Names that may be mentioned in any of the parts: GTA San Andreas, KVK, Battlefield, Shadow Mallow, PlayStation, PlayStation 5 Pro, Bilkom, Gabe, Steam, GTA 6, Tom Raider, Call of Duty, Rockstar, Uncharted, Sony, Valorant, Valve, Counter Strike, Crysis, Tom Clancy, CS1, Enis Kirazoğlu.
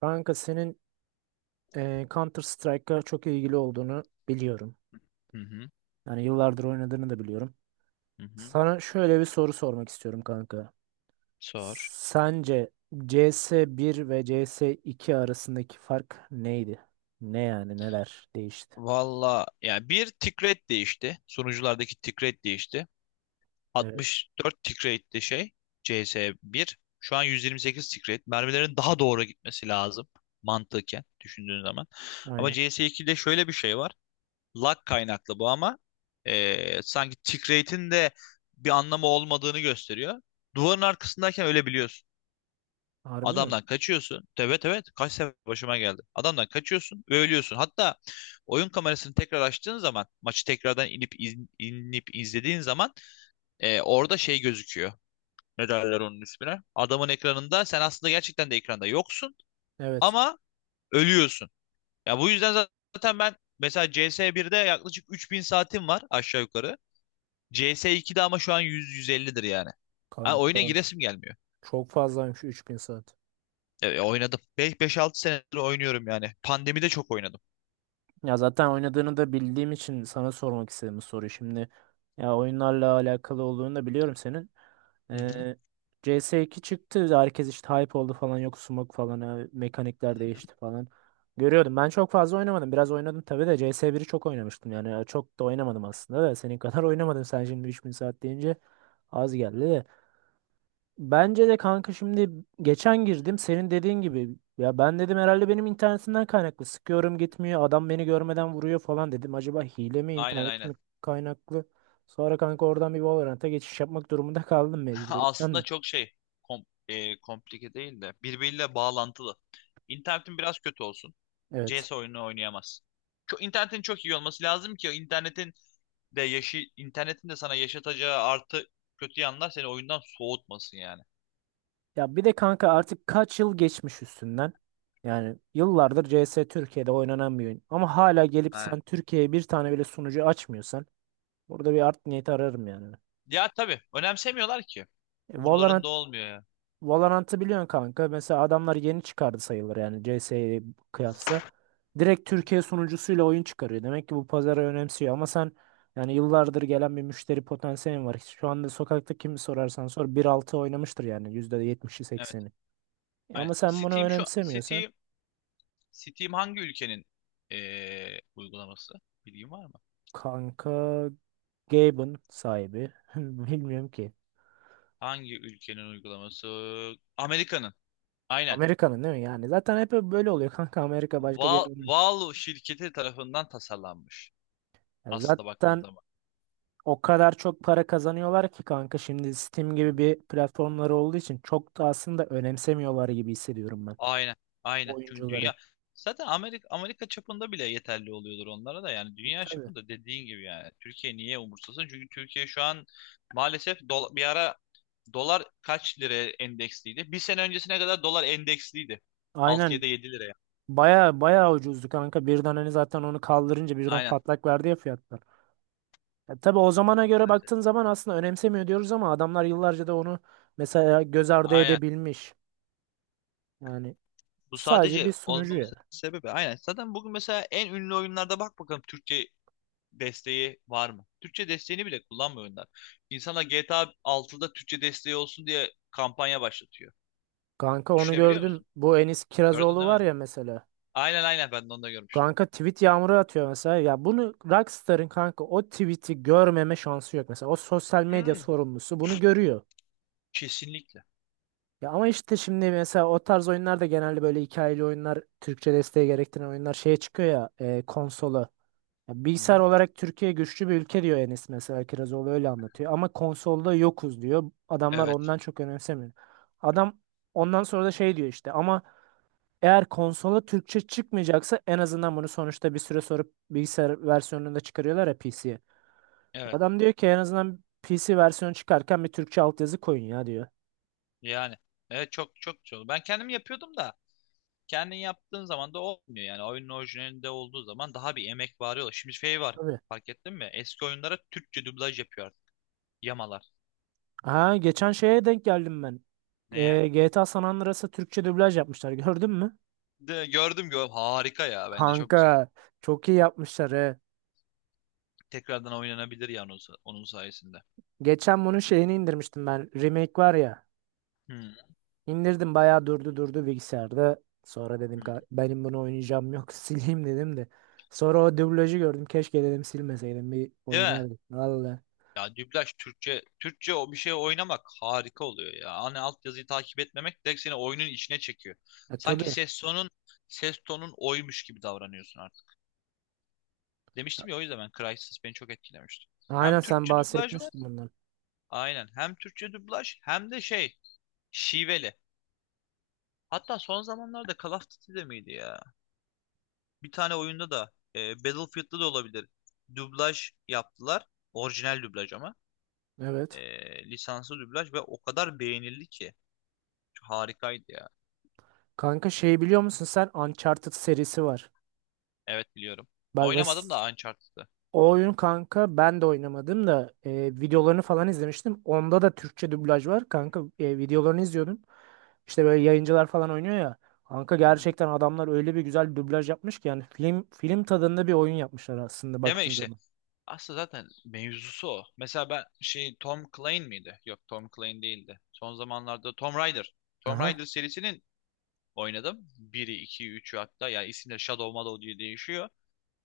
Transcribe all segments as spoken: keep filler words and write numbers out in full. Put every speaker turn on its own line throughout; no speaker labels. Kanka senin e, Counter Strike'a çok ilgili olduğunu biliyorum.
Hı hı,
Yani yıllardır oynadığını da biliyorum.
hı hı.
Sana şöyle bir soru sormak istiyorum kanka.
Sor.
Sence C S bir ve C S iki arasındaki fark neydi? Ne yani neler değişti?
Valla yani bir tick rate değişti. Sunuculardaki tick rate değişti.
Evet.
altmış dört tick rate'li şey cs bir. Şu an yüz yirmi sekiz tick rate. Mermilerin daha doğru gitmesi lazım. Mantıken düşündüğün zaman. Ama
Aynen.
cs ikide şöyle bir şey var. Lag kaynaklı bu ama eee, sanki tick rate'in de bir anlamı olmadığını gösteriyor. Duvarın arkasındayken ölebiliyorsun.
Harbi mi?
Adamdan kaçıyorsun. Evet, evet, kaç sefer başıma geldi. Adamdan kaçıyorsun ve ölüyorsun. Hatta oyun kamerasını tekrar açtığın zaman, maçı tekrardan inip iz- inip izlediğin zaman e, orada şey gözüküyor. Ne derler onun ismine? Adamın ekranında sen aslında gerçekten de ekranda yoksun
Evet.
ama ölüyorsun. Ya, bu yüzden zaten ben mesela C S bir'de yaklaşık üç bin saatim var aşağı yukarı. C S iki'de ama şu an yüz yüz ellidir yani. Ha, oyuna
Kanka
giresim gelmiyor.
çok fazlaymış üç bin saat.
E, oynadım. Beş altı senedir oynuyorum yani. Pandemide çok oynadım.
Ya zaten oynadığını da bildiğim için sana sormak istedim bu soruyu. Şimdi ya oyunlarla alakalı olduğunu da biliyorum senin.
Hı hı.
Ee, C S iki çıktı. Herkes işte hype oldu falan. Yok smoke falan. ha,
Hı
Mekanikler
hı.
değişti falan. Görüyordum. Ben çok fazla oynamadım. Biraz oynadım tabii de C S biri çok oynamıştım. Yani çok da oynamadım aslında da. Senin kadar oynamadım. Sen şimdi üç bin saat deyince az geldi de. Bence de kanka şimdi geçen girdim senin dediğin gibi, ya ben dedim herhalde benim internetimden kaynaklı, sıkıyorum gitmiyor, adam beni görmeden vuruyor falan dedim, acaba hile mi
Aynen,
internet mi
aynen.
kaynaklı. Sonra kanka oradan bir Valorant'a geçiş yapmak durumunda kaldım mecburiyetten
Aslında
de.
çok şey, kom e, komplike değil de birbiriyle bağlantılı. İnternetin biraz kötü olsun.
Evet,
C S oyununu oynayamaz. Çok, internetin çok iyi olması lazım ki internetin de yaşı, internetin de sana yaşatacağı artı kötü yanlar seni oyundan soğutmasın yani.
ya bir de kanka artık kaç yıl geçmiş üstünden. Yani yıllardır C S Türkiye'de oynanan bir oyun ama hala gelip
Ha.
sen Türkiye'ye bir tane bile sunucu açmıyorsan burada bir art niyeti ararım yani.
Ya tabii, önemsemiyorlar ki.
E, Valorant
Umurlarında olmuyor ya.
Valorant'ı biliyorsun kanka. Mesela adamlar yeni çıkardı sayılır yani C S'ye kıyasla. Direkt
Hı hı.
Türkiye sunucusuyla oyun çıkarıyor. Demek ki bu pazarı önemsiyor ama sen yani yıllardır gelen bir müşteri potansiyelin var. Şu anda sokakta kimi sorarsan sor bir altı oynamıştır yani yüzde yetmişi
Evet.
sekseni. E
Aynen.
Ama sen bunu
Steam, şu
önemsemiyorsan
Steam Steam hangi ülkenin eee, uygulaması? Bilgin var mı?
kanka, Gabe'ın sahibi bilmiyorum ki.
Hangi ülkenin uygulaması? Amerika'nın. Aynen.
Amerika'nın değil mi yani? Zaten hep böyle oluyor kanka, Amerika başka bir yer
Val
olmuyor.
Valve şirketi tarafından tasarlanmış.
Yani
Aslında baktığın
zaten
zaman.
o kadar çok para kazanıyorlar ki kanka, şimdi Steam
Hı
gibi
hı.
bir platformları olduğu için çok da aslında önemsemiyorlar gibi hissediyorum ben
Aynen. Aynen. Çünkü
oyuncuları.
dünya zaten Amerika Amerika çapında bile yeterli oluyordur onlara da, yani dünya
Tabii.
çapında dediğin gibi. Yani Türkiye niye umursasın? Çünkü Türkiye şu an maalesef dola- bir ara dolar kaç lira endeksliydi? Bir sene öncesine kadar dolar endeksliydi. altı ya
Aynen,
da yedi liraya.
baya baya ucuzdu kanka, birden hani zaten onu kaldırınca birden
Aynen.
patlak verdi ya fiyatlar. Ya tabii o zamana göre baktığın zaman aslında önemsemiyor diyoruz ama adamlar yıllarca da onu mesela göz ardı
Aynen.
edebilmiş. Yani
Bu
sadece bir
sadece
sunucu
olmaması
ya.
sebebi. Aynen. Zaten bugün mesela en ünlü oyunlarda bak bakalım, Türkçe desteği var mı? Türkçe desteğini bile kullanmıyor oyunlar. İnsanlar G T A altıda Türkçe desteği olsun diye kampanya başlatıyor.
Kanka onu
Düşünebiliyor
gördüm.
musun?
Bu Enis
Gördün
Kirazoğlu
değil
var
mi?
ya mesela.
Aynen, aynen, ben de onu da görmüştüm.
Kanka tweet yağmuru atıyor mesela. Ya bunu Rockstar'ın kanka, o tweet'i görmeme şansı yok. Mesela o sosyal medya
Hmm,
sorumlusu bunu görüyor.
kesinlikle.
Ya ama işte şimdi mesela o tarz oyunlar da, genelde böyle hikayeli oyunlar, Türkçe desteği gerektiren oyunlar şeye çıkıyor ya, e, konsola. Ya
Hı
bilgisayar
hı.
olarak Türkiye güçlü bir ülke diyor Enes mesela, Kirazoğlu öyle anlatıyor. Ama konsolda yokuz diyor. Adamlar
Evet.
ondan çok önemsemiyor. Adam ondan sonra da şey diyor işte, ama eğer konsola Türkçe çıkmayacaksa en azından bunu sonuçta bir süre sonra bilgisayar versiyonunda çıkarıyorlar ya P C'ye.
Evet.
Adam diyor ki, en azından P C versiyonu çıkarken bir Türkçe altyazı koyun ya diyor.
Yani. Evet, çok çok güzel. Ben kendim yapıyordum da, kendin yaptığın zaman da olmuyor. Yani oyunun orijinalinde olduğu zaman daha bir emek var. Şimdi şey var.
Tabii.
Fark ettin mi? Eski oyunlara Türkçe dublaj yapıyor artık. Yamalar.
Ha, geçen şeye denk geldim ben.
Neye?
Ee, G T A San Andreas'a Türkçe dublaj yapmışlar, gördün mü?
De gördüm, gördüm. Harika ya, bence çok
Kanka
güzel.
çok iyi yapmışlar he.
Tekrardan oynanabilir yani onun, sa- onun sayesinde.
Geçen bunun şeyini indirmiştim ben. Remake var ya.
Hmm.
İndirdim, bayağı durdu durdu bilgisayarda. Sonra dedim,
Hmm.
"Ka- benim bunu oynayacağım yok, sileyim" dedim de. Sonra o dublajı gördüm, keşke dedim silmeseydim, bir
Değil mi?
oynardık. Valla.
Ya dublaj, Türkçe Türkçe o bir şey oynamak harika oluyor ya. Hani altyazıyı takip etmemek direkt seni oyunun içine çekiyor.
E
Sanki
tabii.
ses tonun ses tonun oymuş gibi davranıyorsun artık. Demiştim ya, o yüzden ben Crysis beni çok etkilemişti. Hem
Aynen, sen
Türkçe dublaj var.
bahsetmiştin bundan.
Aynen. Hem Türkçe dublaj hem de şey, şiveli. Hatta son zamanlarda Call of Duty'de miydi ya? Bir tane oyunda da, e, Battlefield'da da olabilir. Dublaj yaptılar. Orijinal dublaj ama. E,
Evet.
lisanslı dublaj ve o kadar beğenildi ki. Harikaydı ya.
Kanka şey biliyor musun, sen Uncharted serisi var.
Evet, biliyorum.
Bak mes,
Oynamadım da Uncharted'ı.
o oyun kanka, ben de oynamadım da e, videolarını falan izlemiştim. Onda da Türkçe dublaj var kanka, e, videolarını izliyordum. İşte böyle yayıncılar falan oynuyor ya. Kanka
Hı hı.
gerçekten adamlar öyle bir güzel dublaj yapmış ki, yani film film tadında bir oyun yapmışlar aslında
Deme
baktığın
işte.
zaman.
Aslında zaten mevzusu o. Mesela ben şey, Tom Clancy miydi? Yok, Tom Clancy değildi. Son zamanlarda Tom Raider. Tom
Aha,
Raider serisinin oynadım, biri, ikiyi, üçü hatta. Yani isimleri Shadow Mallow diye değişiyor.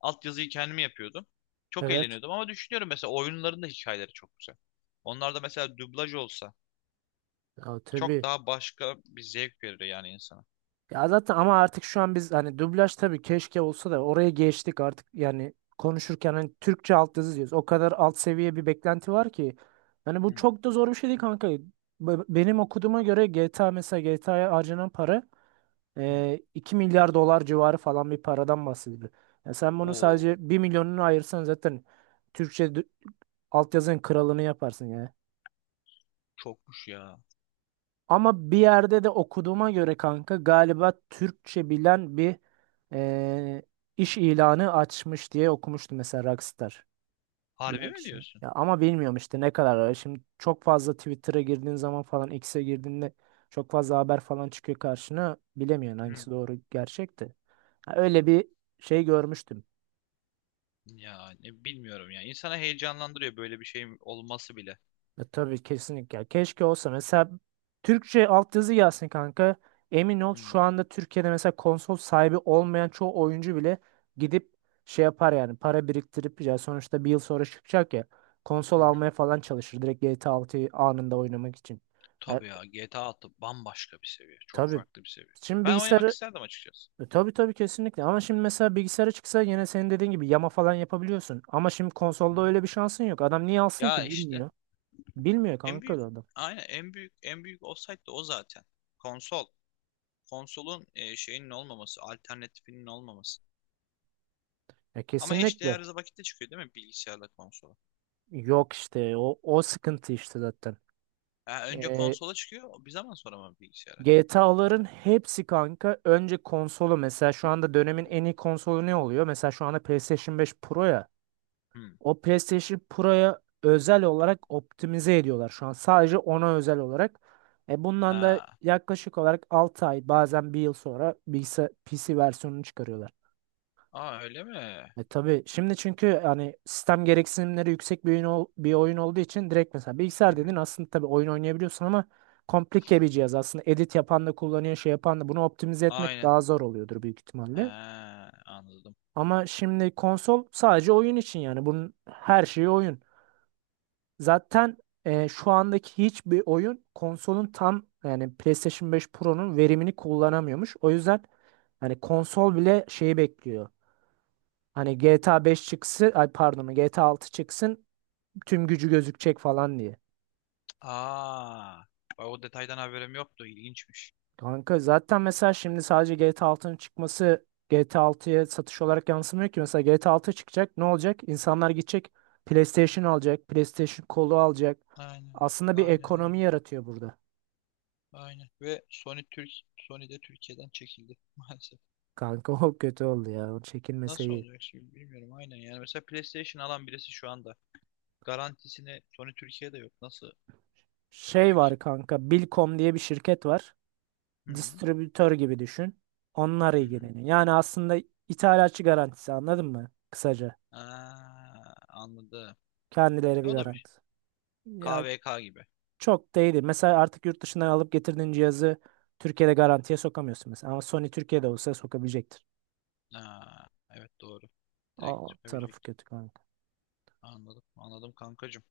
Altyazıyı kendimi yapıyordum. Çok
evet.
eğleniyordum ama düşünüyorum, mesela oyunların da hikayeleri çok güzel. Onlar da mesela dublaj olsa
Ya
çok
tabii.
daha başka bir zevk verir yani insana.
Ya zaten ama artık şu an biz hani dublaj, tabii keşke olsa da, oraya geçtik artık yani, konuşurken hani Türkçe altyazı diyoruz. O kadar alt seviye bir beklenti var ki. Yani bu
Hmm.
çok da zor bir şey değil kanka. Be- Benim okuduğuma göre G T A, mesela G T A'ya harcanan para
Hmm.
e, iki milyar dolar civarı falan bir paradan bahsediyor. Yani sen bunu
Oo,
sadece bir milyonunu ayırsan zaten Türkçe dü- altyazının kralını yaparsın ya.
çokmuş ya.
Ama bir yerde de okuduğuma göre kanka, galiba Türkçe bilen bir e, iş ilanı açmış diye okumuştum mesela Rockstar.
Harbi
Bilen
mi
kişi.
diyorsun?
Ya ama bilmiyorum işte ne kadar ara. Şimdi çok fazla Twitter'a girdiğin zaman falan, X'e girdiğinde çok fazla haber falan çıkıyor karşına. Bilemiyorsun
Hmm.
hangisi doğru, gerçekti. Öyle bir şey görmüştüm.
Ya, ne bilmiyorum ya. İnsana heyecanlandırıyor böyle bir şeyin olması bile.
E, tabii kesinlikle. Ya keşke olsa mesela, Türkçe altyazı gelsin kanka. Emin ol
Hı
şu
hı.
anda Türkiye'de mesela konsol sahibi olmayan çoğu oyuncu bile gidip şey yapar yani, para biriktirip, ya sonuçta bir yıl sonra çıkacak ya, konsol
Hı hı.
almaya falan çalışır direkt G T A altıyı anında oynamak için.
Tabii ya, G T A altı bambaşka bir seviye. Çok
Tabii.
farklı bir seviye.
Şimdi
Ben oynamak
bilgisayarı
isterdim açıkçası.
e, tabii tabii kesinlikle, ama şimdi mesela bilgisayara çıksa yine senin dediğin gibi yama falan yapabiliyorsun. Ama şimdi
Hı.
konsolda öyle bir şansın yok. Adam niye alsın
Ya
ki,
işte
bilmiyor. Bilmiyor
en
kanka
büyük,
adam.
aynen, en büyük en büyük olsaydı o zaten. Konsol. Konsolun e, şeyinin olmaması, alternatifinin olmaması.
E,
Ama eşdeğer
kesinlikle.
vakitte çıkıyor değil mi bilgisayarla konsola?
Yok işte o, o sıkıntı işte zaten.
Ha, önce
E,
konsola çıkıyor, bir zaman sonra mı bilgisayara?
G T A'ların hepsi kanka önce konsolu, mesela şu anda dönemin en iyi konsolu ne oluyor? Mesela şu anda PlayStation beş Pro ya.
Hmm.
O PlayStation Pro'ya özel olarak optimize ediyorlar şu an. Sadece ona özel olarak. E bundan da
Ha.
yaklaşık olarak altı ay, bazen bir yıl sonra bilgisayar P C versiyonunu çıkarıyorlar.
Aa, öyle mi?
E tabii şimdi, çünkü hani sistem gereksinimleri yüksek bir oyun, ol- bir oyun olduğu için, direkt mesela
Hı
bilgisayar dedin,
hı.
aslında tabii oyun oynayabiliyorsun ama komplike bir cihaz aslında, edit yapan da kullanıyor, şey yapan da. Bunu optimize etmek
Aynen.
daha zor oluyordur büyük ihtimalle.
Ha, anladım.
Ama şimdi konsol sadece oyun için, yani bunun her şeyi oyun. Zaten e, şu andaki hiçbir oyun konsolun tam yani PlayStation beş Pro'nun verimini kullanamıyormuş. O yüzden hani konsol bile şeyi bekliyor. Hani G T A beş çıksın, ay pardon, G T A altı çıksın, tüm gücü gözükecek falan diye.
Aa. Bak, o detaydan haberim yoktu. İlginçmiş.
Kanka zaten mesela şimdi sadece G T A altının çıkması G T A altıya satış olarak yansımıyor ki. Mesela G T A altı çıkacak, ne olacak? İnsanlar gidecek PlayStation alacak, PlayStation kolu alacak.
Aynen.
Aslında bir
Aynen,
ekonomi
aynen.
yaratıyor burada.
Aynen. Ve Sony Türk Sony de Türkiye'den çekildi maalesef.
Kanka o kötü oldu ya. O çekilmese
Nasıl
iyi.
olacak şimdi bilmiyorum, aynen. Yani mesela PlayStation alan birisi şu anda garantisini Sony Türkiye'de yok. Nasıl
Şey
yapıyor ki?
var kanka. Bilkom diye bir şirket var.
Hı hı.
Distribütör gibi düşün. Onlar
Hı hı.
ilgileniyor. Yani aslında ithalatçı garantisi, anladın mı, kısaca.
Aa, anladım.
Kendileri
E,
bir
o da bir
garanti. Ya
K V K gibi.
çok değil. Mesela artık yurt dışından alıp getirdiğin cihazı Türkiye'de garantiye sokamıyorsun mesela. Ama Sony Türkiye'de olsa sokabilecektir.
Aa, evet, doğru.
Aa,
Direkt
o tarafı
çıkabilecek.
kötü kanka.
Anladım. Anladım, kankacığım.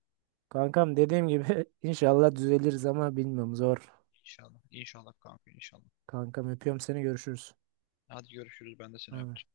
Kankam dediğim gibi inşallah düzeliriz ama bilmiyorum, zor.
İnşallah. İnşallah kanka, inşallah.
Kankam öpüyorum seni, görüşürüz.
Hadi görüşürüz. Ben de seni
Bay
öptüm.
bay.